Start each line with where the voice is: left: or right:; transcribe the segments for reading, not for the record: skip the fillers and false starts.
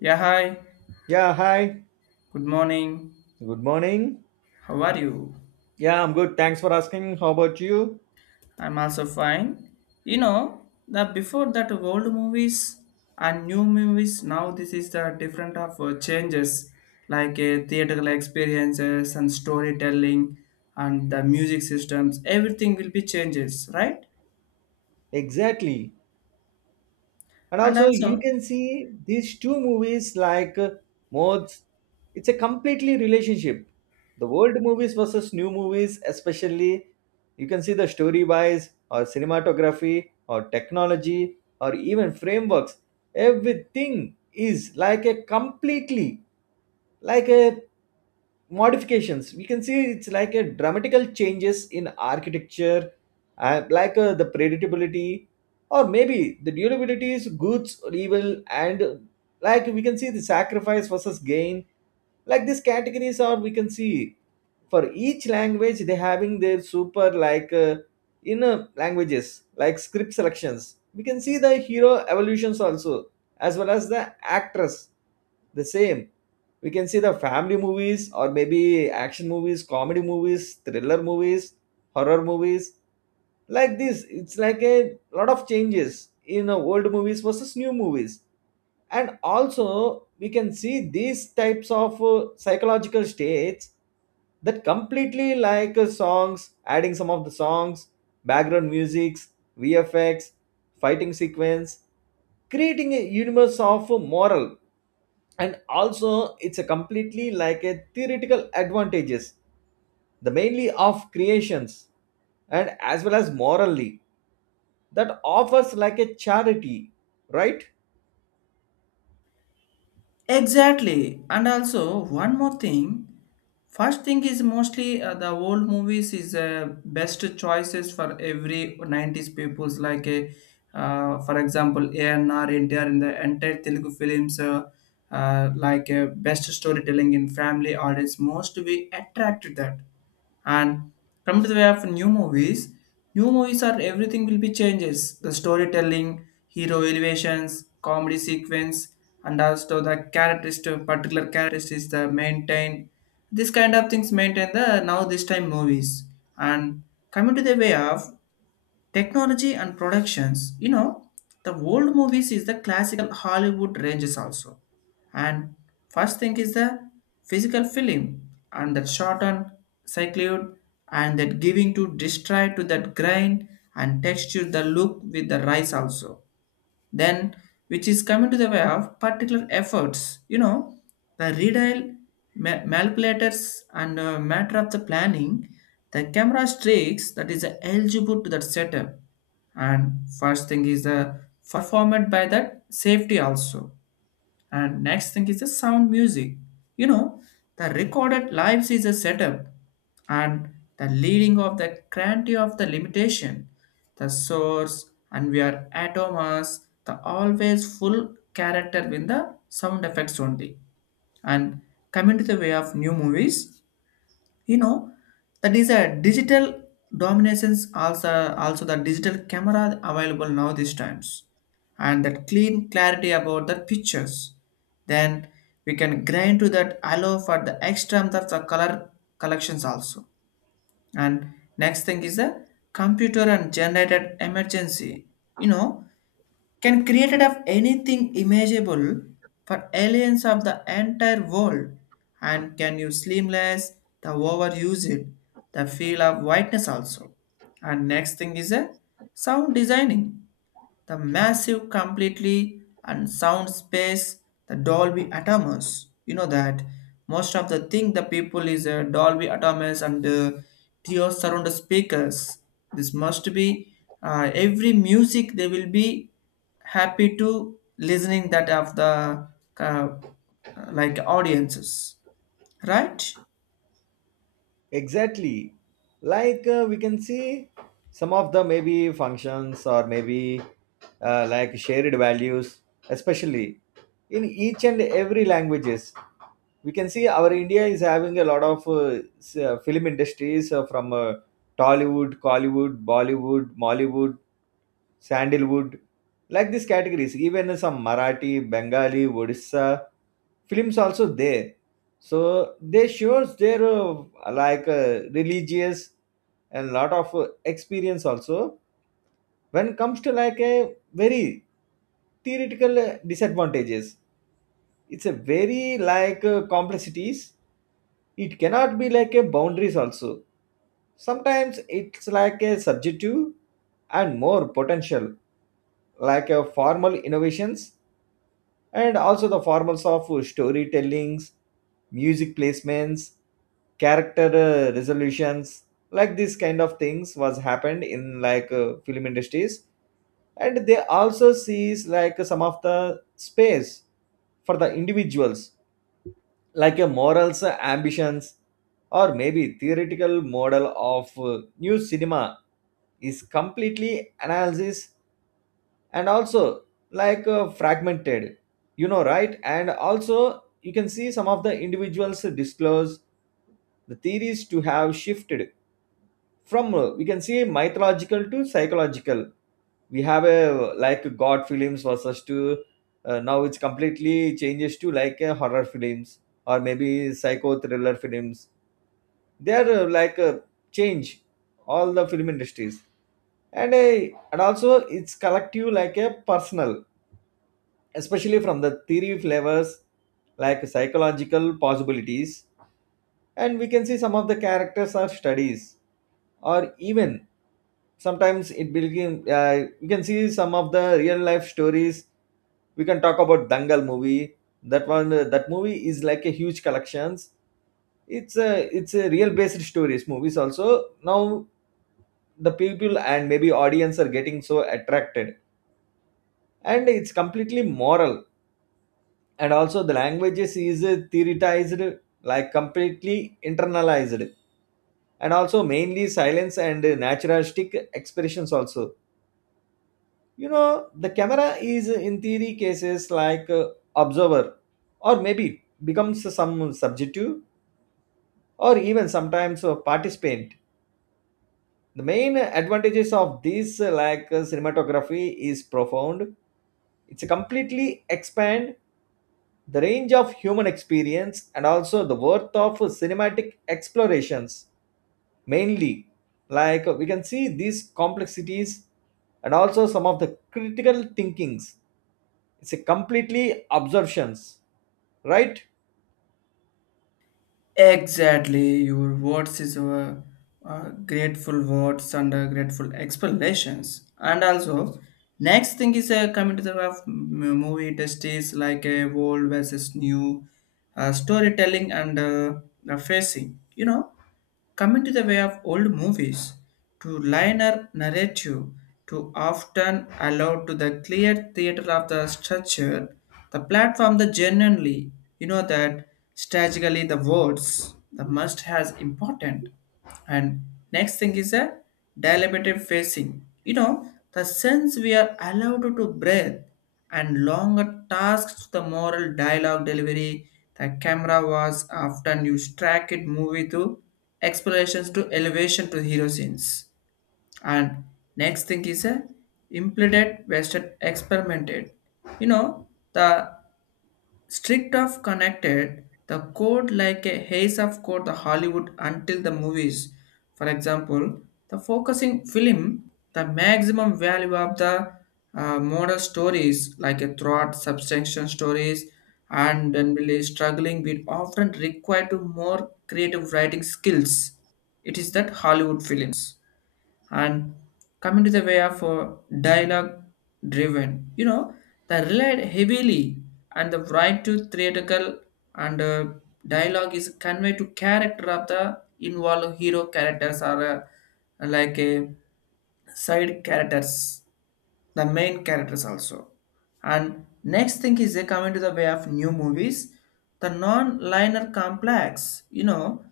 left: Yeah, hi.
right: Yeah, hi.
left: Good morning.
right: Good morning.
left: How are you?
right: Yeah, I'm good. Thanks for asking. How about you?
left: I'm also fine. You know, that before that old movies and new movies, now this is the different of changes like theatrical experiences and storytelling and the music systems. Everything will be changes, right?
right: Exactly. And
left: And
right: also, you
left: also.
right: can see these two movies modes. It's a completely relationship. The old movies versus new movies, especially, you can see the story wise, or cinematography, or technology, or even frameworks. Everything is like a completely like a modifications we can see it's like a dramatical changes in architecture the predictability or maybe the durability is goods or evil and like we can see the sacrifice versus gain like these categories are we can see for each language they having their super like in languages like script selections we can see the hero evolutions also as well as the actress the same we can see the family movies or maybe action movies, comedy movies, thriller movies, horror movies. Like this, it's like a lot of changes in old movies versus new movies, and also we can see these types of psychological states that completely songs, adding some of the songs, background musics, vfx, fighting sequence, creating a universe of moral. And also it's a completely like a theoretical advantages, the mainly of creations, and as well as morally, that offers like a charity, right?
left: Exactly. And also, one more thing. First thing is mostly the old movies is best choices for every 90s peoples. Like, a, for example, ANR, NTR in the entire Telugu films, like best storytelling in family audience. Most we attracted that. And come to the way of new movies are everything will be changes. The storytelling, hero elevations, comedy sequence, and also the characteristic, particular characteristics the maintain. This kind of things maintain the now this time movies. And coming to the way of technology and productions, you know, the old movies is the classical Hollywood ranges also. And first thing is the physical film and that short on cycled and that giving to destroy to that grain and texture the look with the rice also. Then which is coming to the way of particular efforts, you know, the redial manipulators and matter of the planning, the camera streaks that is eligible to that setup. And first thing is the performed by that safety also. And next thing is the sound music. You know, the recorded lives is a setup and the leading of the granty of the limitation, the source, and we are atomas, the always full character with the sound effects only. And coming to the way of new movies, you know that is a digital dominations also. Also the digital camera available now these times and that clean clarity about the pictures. Then we can grind to that allow for the extra amount of the color collections also. And next thing is the computer and generated emergency, you know, can create it of anything imaginable for aliens of the entire world and can use seamless the overuse it, the feel of whiteness also. And next thing is a sound designing, the massive, completely and sound space, the Dolby Atmos. You know that most of the thing the people is Dolby Atmos and Theo surround speakers. This must be every music they will be happy to listening that of the uh, like audiences, right?
right: Exactly. We can see some of the maybe functions or maybe like shared values, especially in each and every languages. We can see our India is having a lot of film industries from Tollywood, Collywood, Bollywood, Mollywood, Sandalwood, like these categories. Even some Marathi, Bengali, Odisha films also there, so they shows their religious and lot of experience also. When comes to like a very theoretical disadvantages, it's a very like complexities. It cannot be like a boundaries also, sometimes it's like a subjective and more potential, like a formal innovations, and also the formats of storytellings, music placements, character resolutions. Like this kind of things was happened in like film industries, and they also sees like some of the space for the individuals, like a morals, ambitions, or maybe theoretical model of new cinema is completely analysis, and also like fragmented, you know, right? And also you can see some of the individuals disclose the theories to have shifted from we can see mythological to psychological. We have a like god films versus to now it's completely changes to like a horror films or maybe psycho thriller films. They are change all the film industries. And also it's collective like a personal, especially from the theory flavors, like psychological possibilities. And we can see some of the characters of studies, or even sometimes it begin, you can see some of the real life stories. We can talk about Dangal movie. That one, that movie is like a huge collections. It's a it's a real based stories movies also. Now the people and maybe audience are getting so attracted, and it's completely moral. And also the languages is theoretized, like completely internalized. And also mainly silence and naturalistic expressions also. You know, the camera is in theory cases like observer, or maybe becomes some subjective, or even sometimes participant. The main advantages of this cinematography is profound. It's completely expand the range of human experience and also the worth of cinematic explorations, mainly like we can see these complexities, and also some of the critical thinkings. It's a completely absorptions, right?
left: Exactly, your words is a, grateful words and grateful explanations. And also, next thing is coming to the of movie testes like a old versus new storytelling and the facing. You know, coming to the way of old movies, to liner narrative, to often allow to the clear theater of the structure, the platform the genuinely, you know that strategically the words, the must has important. And next thing is a deliberative facing. You know, the sense we are allowed to breathe and longer tasks to the moral dialogue delivery. The camera was often used tracked movie to explorations to elevation to hero scenes. And next thing is a implemented wasted experimented. You know the strict of connected the code like a haze of code the Hollywood until the movies, for example the focusing film, the maximum value of the model stories like a throughout substantial stories, and then really struggling will often require to more creative writing skills. It is that Hollywood films. And coming to the way of dialogue driven, you know, they relied heavily on the right to theatrical and dialogue is conveyed to character of the involved hero characters or like a side characters, the main characters also. And next thing is they come into the way of new movies, the non-linear complex. You know,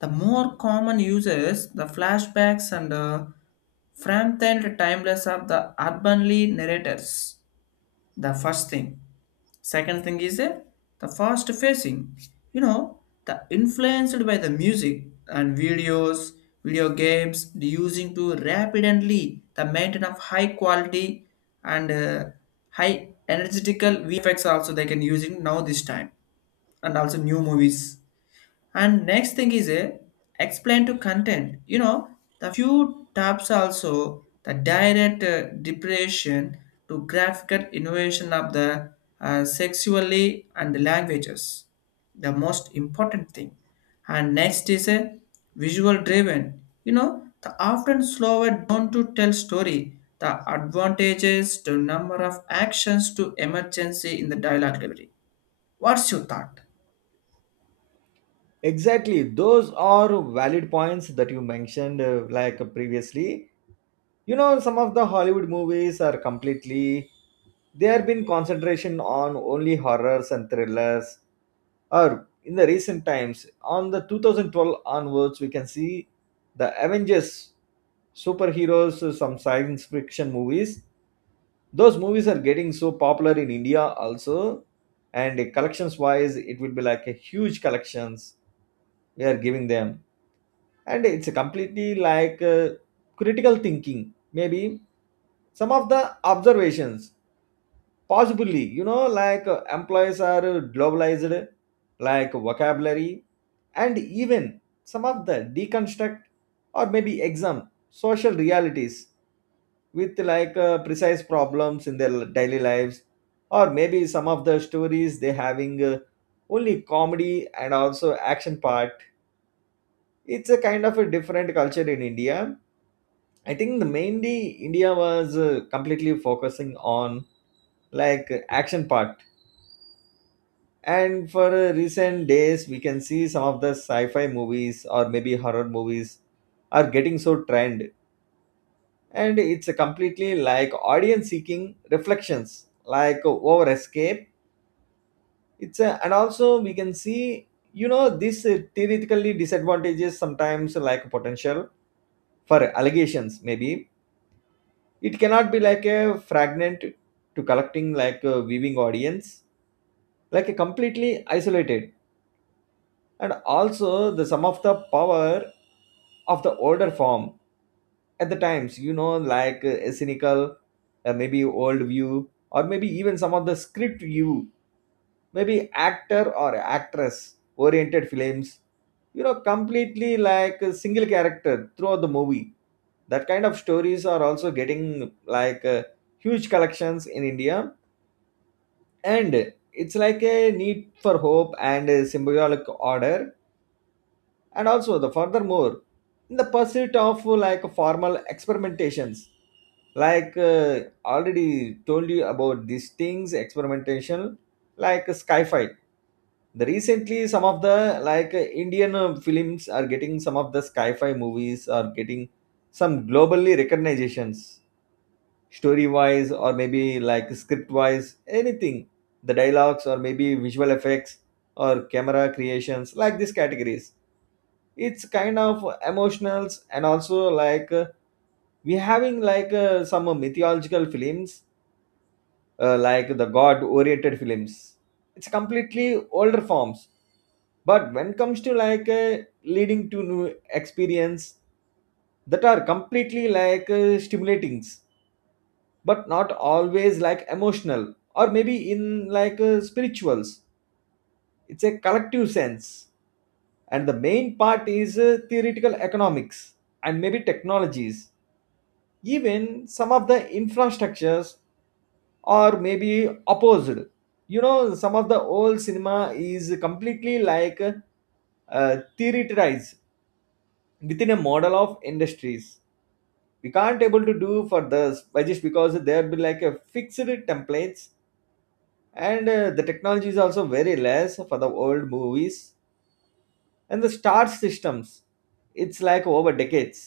left: the more common uses the flashbacks and frame timeless of the urbanly narrators, the first thing. Second thing is the fast facing, you know the influenced by the music and videos, video games the using to rapidly the maintain of high quality and high energetical VFX also they can using now this time and also new movies. And next thing is a explain to content. You know, the few tabs also the direct depression to graphical innovation of the sexually and languages. The most important thing. And next is a visual driven. You know, the often slower down to tell story. The advantages to number of actions to emergency in the dialogue delivery. What's your thought?
right: Exactly, those are valid points that you mentioned like previously. You know, some of the Hollywood movies are completely there been concentration on only horrors and thrillers, or in the recent times on the 2012 onwards we can see the Avengers, superheroes, some science fiction movies. Those movies are getting so popular in India also, and collections wise it will be like a huge collections we are giving them. And it's a completely like critical thinking maybe, some of the observations possibly, you know, like employees are globalized like vocabulary, and even some of the deconstruct or maybe exam social realities with like precise problems in their daily lives. Or maybe some of the stories they having, only comedy and also action part. It's a kind of a different culture in India. I think the mainly India was completely focusing on like action packed, and for recent days we can see some of the sci-fi movies or maybe horror movies are getting so trend. And it's a completely like audience seeking reflections like over escape. And also we can see, you know, this theoretically disadvantages sometimes like potential for allegations maybe. It cannot be like a fragment to collecting like a viewing audience, like a completely isolated. And also the sum of the power of the older form at the times, you know, like a cynical, maybe old view, or maybe even some of the script view, maybe actor or actress oriented films, you know, completely like a single character throughout the movie. That kind of stories are also getting like huge collections in India. And it's like a need for hope and a symbolic order. And also the furthermore, in the pursuit of like formal experimentations, like uh, already told you about these things experimentation, like sci-fi. The recently some of the like Indian films are getting, some of the sci-fi movies are getting some globally recognitions, story wise or maybe like script wise anything, the dialogues or maybe visual effects or camera creations. Like these categories, it's kind of emotional. And also like we having like some mythological films, like the god oriented films. It's completely older forms. But when comes to like leading to new experience, that are completely like stimulating, but not always like emotional or maybe in like spirituals. It's a collective sense. And the main part is theoretical economics and maybe technologies. Even some of the infrastructures are maybe opposed. You know, some of the old cinema is completely like theoretized within a model of industries. We can't able to do for this by just because there be like a fixed templates, and the technology is also very less for the old movies. And the star systems, it's like over decades,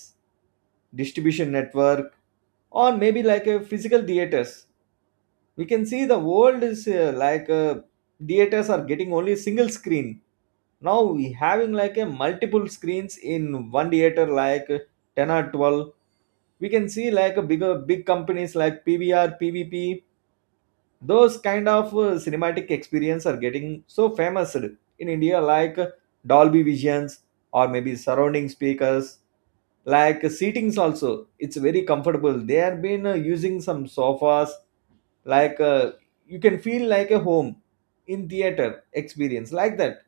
right: distribution network, or maybe like a physical theaters. We can see the world is theaters are getting only single screen. Now we having like a multiple screens in one theater like 10 or 12. We can see like a bigger big companies like PVR, PVP. Those kind of cinematic experience are getting so famous in India, like Dolby visions, or maybe surrounding speakers. Like seatings also it's very comfortable. They have been using some sofas, like uh, you can feel like a home in theater experience like that.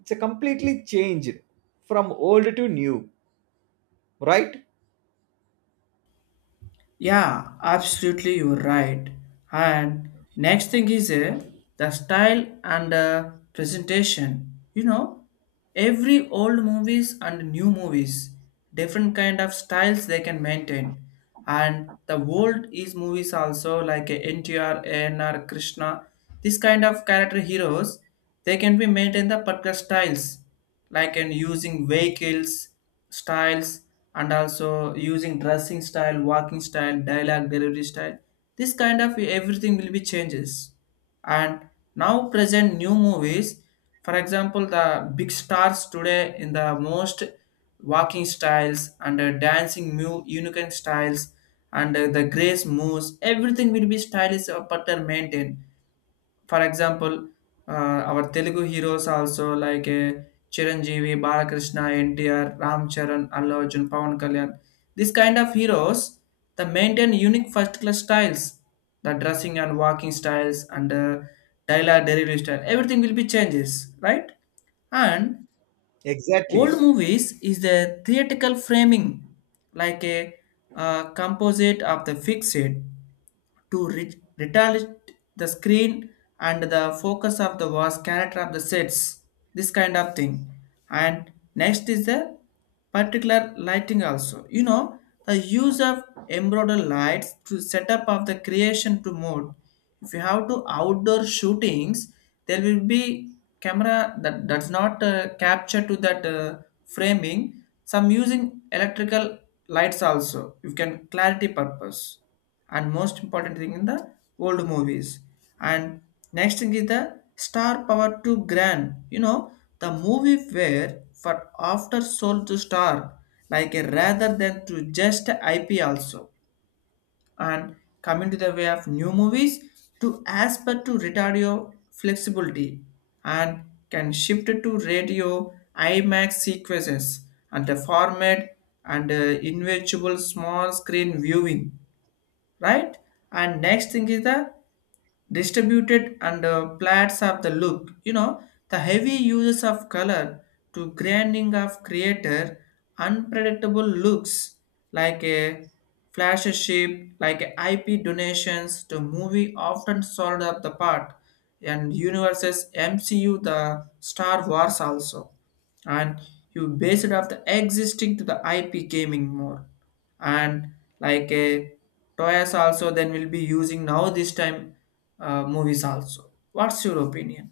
right: It's a completely changed from old to new, right?
left: Yeah, absolutely, you're right. And next thing is the style and presentation. You know, every old movies and new movies, different kind of styles they can maintain. And the old is movies also like NTR, ANR, Krishna, this kind of character heroes, they can be maintained the particular styles, like in using vehicles styles, and also using dressing style, walking style, dialogue delivery style. This kind of everything will be changes. And now present new movies, for example the big stars today in the most walking styles and dancing unicorn styles and the grace moves, everything will be stylish, but are maintained. For example our Telugu heroes also like Chiranjeevi, Balakrishna, NTR, Ram Charan, Allu Arjun, pavan kalyan, this kind of heroes, they maintain unique first class styles. The dressing and walking styles and dialogue delivery style, everything will be changes, right? And
right: Exactly.
left: old movies is the theatrical framing, like a composite of the fixed to retaliate the screen and the focus of the was character of the sets, this kind of thing. And next is the particular lighting also, you know, the use of embroidered lights to set up of the creation to mode. If you have to outdoor shootings, there will be camera that does not capture to that framing, some using electrical lights also you can clarity purpose, and most important thing in the old movies. And next thing is the star power to grand, you know, the movie where for after soul to star like a rather than to just IP also. And coming to the way of new movies, to as per to radio flexibility, and can shift to radio IMAX sequences and the format and invisible small screen viewing, right? And next thing is the distributed and plats of the look, you know, the heavy uses of color to grinding of creator unpredictable looks, like a flash shape like IP donations to movie often sold up the part and universes MCU, the Star Wars also, and you base it off the existing to the IP gaming more, and like a toys also then we'll be using now this time movies also. What's your opinion?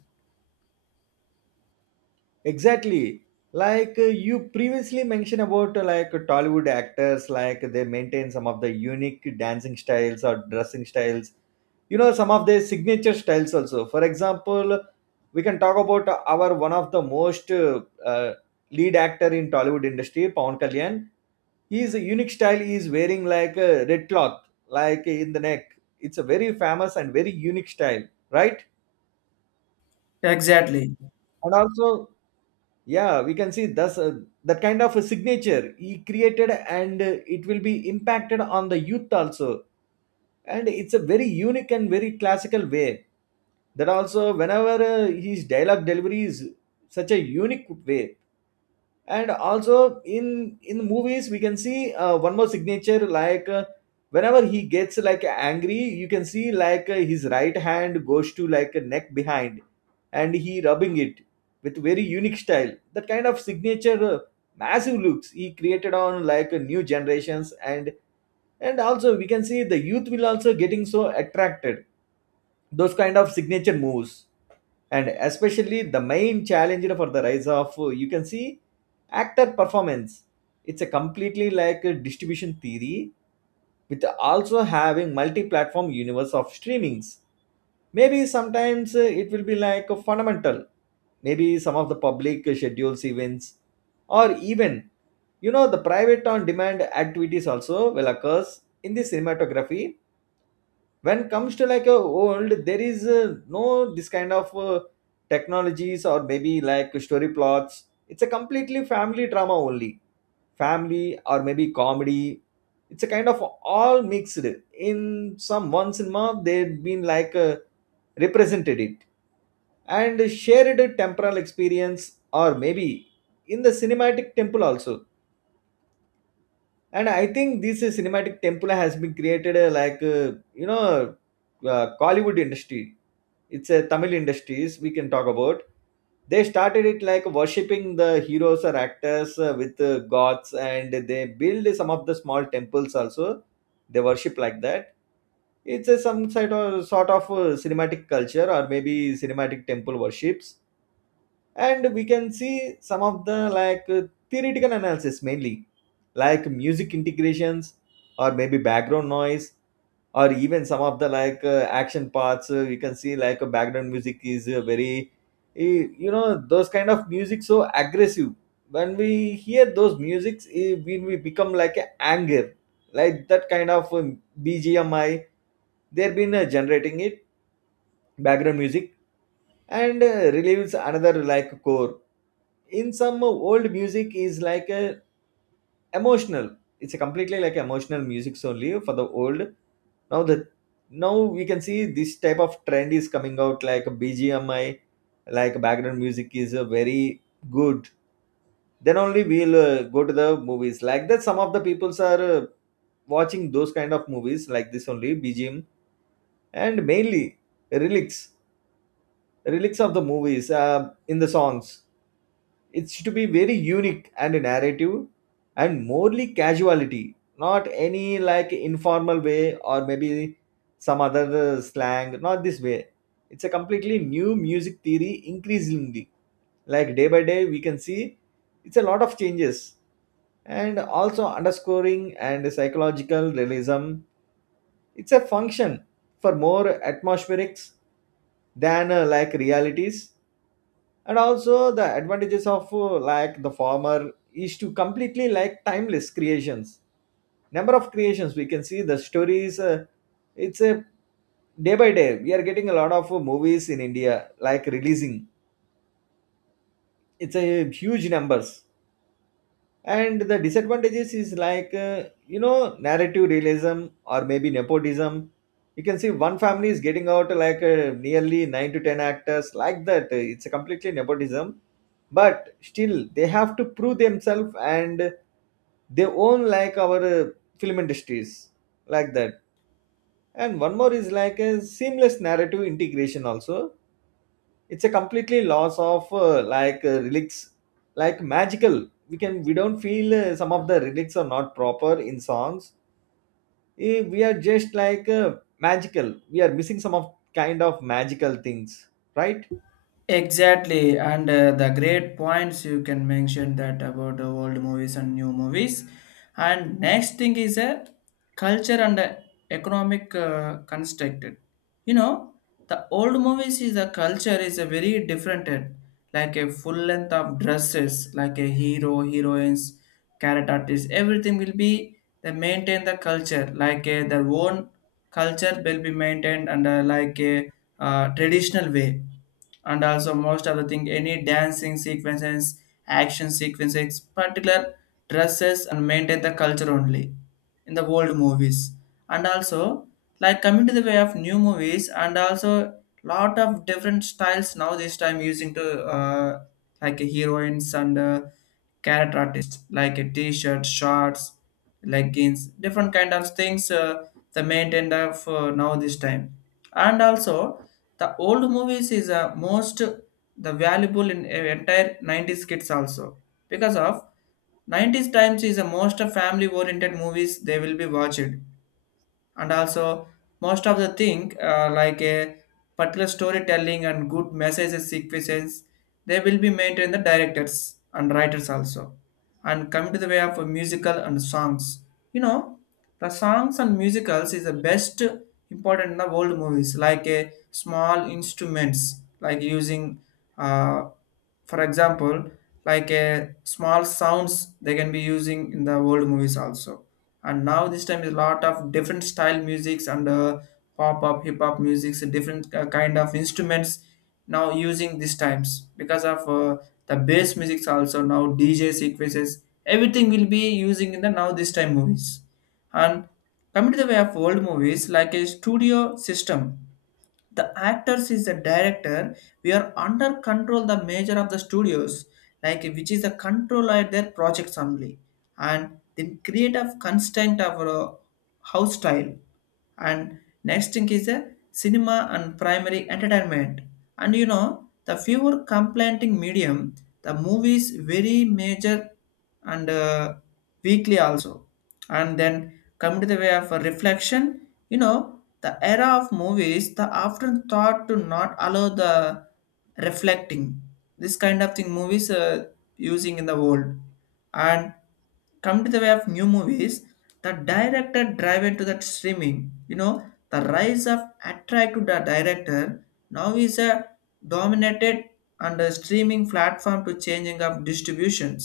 right: Exactly. You previously mentioned about like Tollywood actors, like they maintain some of the unique dancing styles or dressing styles. You know, some of their signature styles also. For example, we can talk about our one of the most lead actor in Tollywood industry, Pawan Kalyan. His unique style is wearing like a red cloth, like in the neck. It's a very famous and very unique style, right?
left: Exactly.
right: And also, yeah, we can see thus that kind of a signature he created, and it will be impacted on the youth also, and it's a very unique and very classical way. That also, whenever his dialogue delivery is such a unique way. And also, in movies we can see one more signature like whenever he gets like angry, you can see like his right hand goes to like a neck behind and he rubbing it with very unique style. That kind of signature, massive looks he created on like new generations. And also we can see the youth will also getting so attracted those kind of signature moves. And especially, the main challenge for the rise of you can see actor performance, it's a completely like a distribution theory, with also having multi-platform universe of streamings. Maybe sometimes it will be like a fundamental, maybe some of the public schedules events, or even, you know, the private on demand activities also will occurs in the cinematography. When comes to like a old, there is no this kind of technologies or maybe like story plots. It's a completely family drama only, family or maybe comedy. It's a kind of all mixed in. Some once in month they've been like represented it, and shared temporal experience, or maybe in the cinematic temple also. And I think this cinematic tempura has been created like you know, Kollywood industry. It's a Tamil industries, we can talk about. They started it like worshipping the heroes or actors with gods, and they build some of the small temples also. They worship like that. It's a some sort of cinematic culture or maybe cinematic temple worships. And we can see some of the like theoretical analysis, mainly like music integrations or maybe background noise, or even some of the like action parts. You can see like a background music is very, you know, those kind of music so aggressive. When we hear those musics, we become like a anger. Like that kind of bgmi they've been generating it, background music. And relieves another like core in some old music is like a emotional. It's a completely like emotional musics only for the old. Now the now we can see this type of trend is coming out like bgmi, like background music is very good. Then only we'll go to the movies, like that some of the peoples are watching those kind of movies like this only bgm. And mainly, relics relics of the movies in the songs, it's to be very unique and narrative, and morely casuality, not any like informal way or maybe some other slang, not this way. It's a completely new music theory, increasingly like day by day we can see, it's a lot of changes. And also, underscoring and psychological realism, it's a function for more atmospherics than like realities. And also the advantages of like the former is to completely like timeless creations. Number of creations, we can see the stories it's a, day by day we are getting a lot of movies in india like releasing. It's a huge numbers. And the disadvantages is like you know, narrative realism or maybe nepotism. You can see one family is getting out like nearly 9 to 10 actors like that. It's a completely nepotism, but still they have to prove themselves and they own like our film industries, like that. And one more is like a seamless narrative integration also. It's a completely loss of like relics, like magical. We don't feel some of the relics are not proper in songs. We are just like magical, we are missing some of kind of magical things, right?
left: Exactly, and the great points you can mention that about the old movies and new movies. And next thing is a culture and economic constructed. You know, the old movies is the culture is a very different, like a full length of dresses, like a hero, heroines, character artists. Everything will be they maintain the culture, like their own culture will be maintained and like a traditional way. And also most of the thing any dancing sequences, action sequences, particular dresses and maintain the culture only in the old movies. And also like coming to the way of new movies, and also lot of different styles now this time using to like heroines and character artists, like a t-shirt, shorts, leggings, different kind of things, the maintained of now this time. And also the old movies is most the valuable in entire 90s kids also, because of 90s times is the most family oriented movies they will be watched. And also most of the thing like a particular storytelling and good messages sequences, they will be maintained the directors and writers also. And coming to the way of musical and songs, you know, the songs and musicals is the best important in the old movies, like a small instruments like using, uh, for example like a small sounds they can be using in the old movies also. And now this time is a lot of different style musics and pop up hip hop musics, different kind of instruments now using these times, because of the bass musics also, now DJ sequences, everything will be using in the now this time movies. And coming to the way of old movies, like a studio system, the actors is the director, we are under control the major of the studios, like which is the control at their projects only, and then create a constant of house style. And next thing is a cinema and primary entertainment, and you know the fewer complaining medium the movies very major, and weekly also. And then come to the way of reflection, you know the era of movies the often thought to not allow the reflecting, this kind of thing movies are using in the world. And come to the way of new movies, the director driven to that streaming, you know, the rise of attract to the director, now is a dominated under streaming platform to changing of distributions,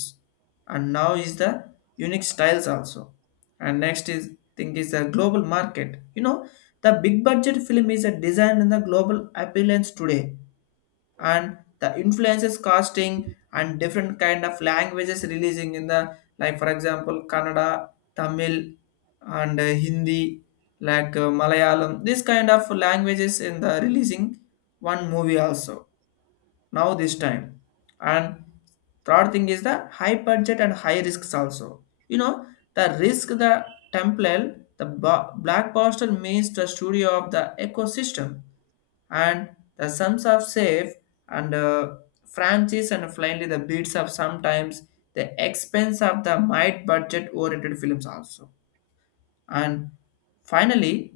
left: and now is the unique styles also. And next is thing is the global market. You know, the big budget film is a design in the global appearance today, and the influences casting and different kind of languages releasing in the, like for example Kannada, Tamil, and Hindi, like Malayalam, this kind of languages in the releasing one movie also now this time. And third thing is the high budget and high risks also. You know, the risk the template, the blockbuster means the studio of the ecosystem and the sums of safe and franchise, and finally the beats of sometimes the expense of the might budget oriented films also. And finally,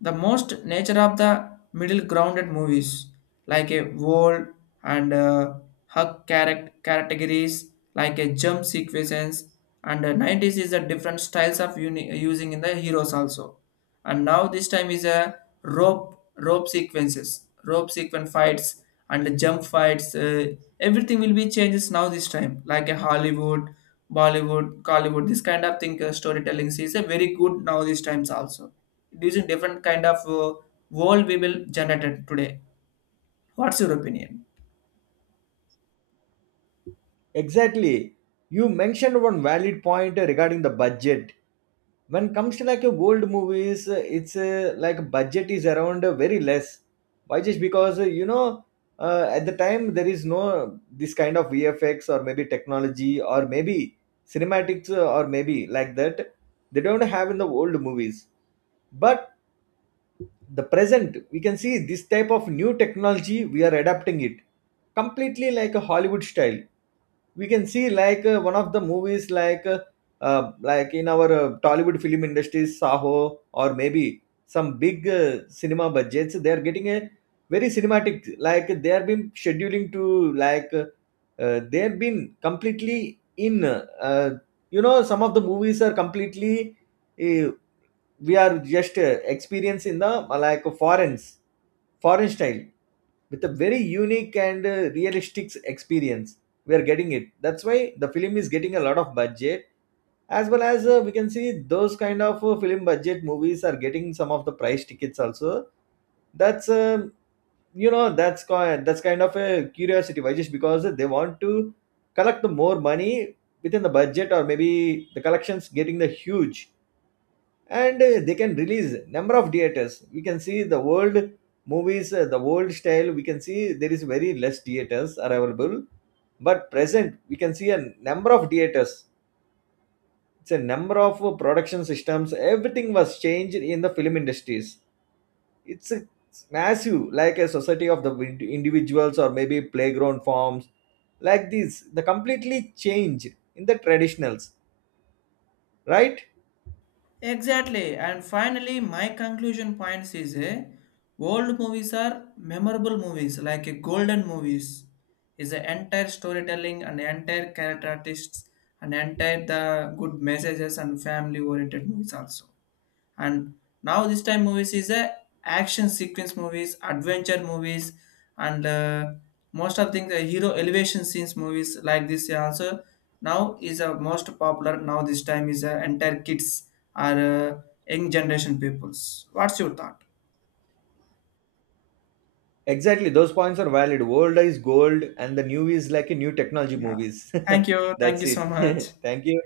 left: the most nature of the middle grounded movies, like a world, and hug categories like a jump sequences, and 90s is the different styles of using in the heroes also. And now this time is a rope sequences, rope sequence fights, and the jump fights, everything will be changes now this time, like a Hollywood, Bollywood, Hollywood, this kind of thing storytelling is a very good now these times also. It is a different kind of world we will generated today. What's your opinion?
right: Exactly, you mentioned one valid point regarding the budget. When comes to like your old movies, it's like budget is around very less. Why? Just because you know, at the time there is no this kind of vfx or maybe technology or maybe cinematics, or maybe like that, they don't have in the old movies. But the present we can see this type of new technology we are adapting it, completely like a hollywood style. We can see like one of the movies like in our tollywood film industries saho, or maybe some big cinema budgets, they are getting a very cinematic, like they are been scheduling to like they have been completely in you know, some of the movies are completely, uh, we are just experience in the like foreign style, with a very unique and realistic experience we are getting it. That's why the film is getting a lot of budget, as well as we can see those kind of film budget movies are getting some of the price tickets also. That's you know, that's kind of a curiosity. Why? Just because they want to collect the more money within the budget, or maybe the collections getting the huge. And they can release number of theaters. We can see the world movies, the world style, we can see there is very less theaters are available. But present we can see a number of theaters. It's a number of production systems, everything was changed in the film industries. It's a massive like a society of the individuals or maybe playground forms, like this the completely change in the traditionals, right?
left: Exactly. And finally, my conclusion points is a old movies are memorable movies, like a golden movies, is the entire storytelling and entire character artists and entire the good messages and family oriented movies also. And now this time movies is a action sequence movies, adventure movies, and most of things the hero elevation scenes movies, like this also. Now is a most popular now this time is entire kids or young generation peoples. What's your thought?
right: Exactly, those points are valid. Old is gold, and the new is like a new technology
left: Yeah,
right: movies.
left: thank you, thank
right: That's
left: you so
right: it.
left: much.
right: Thank you.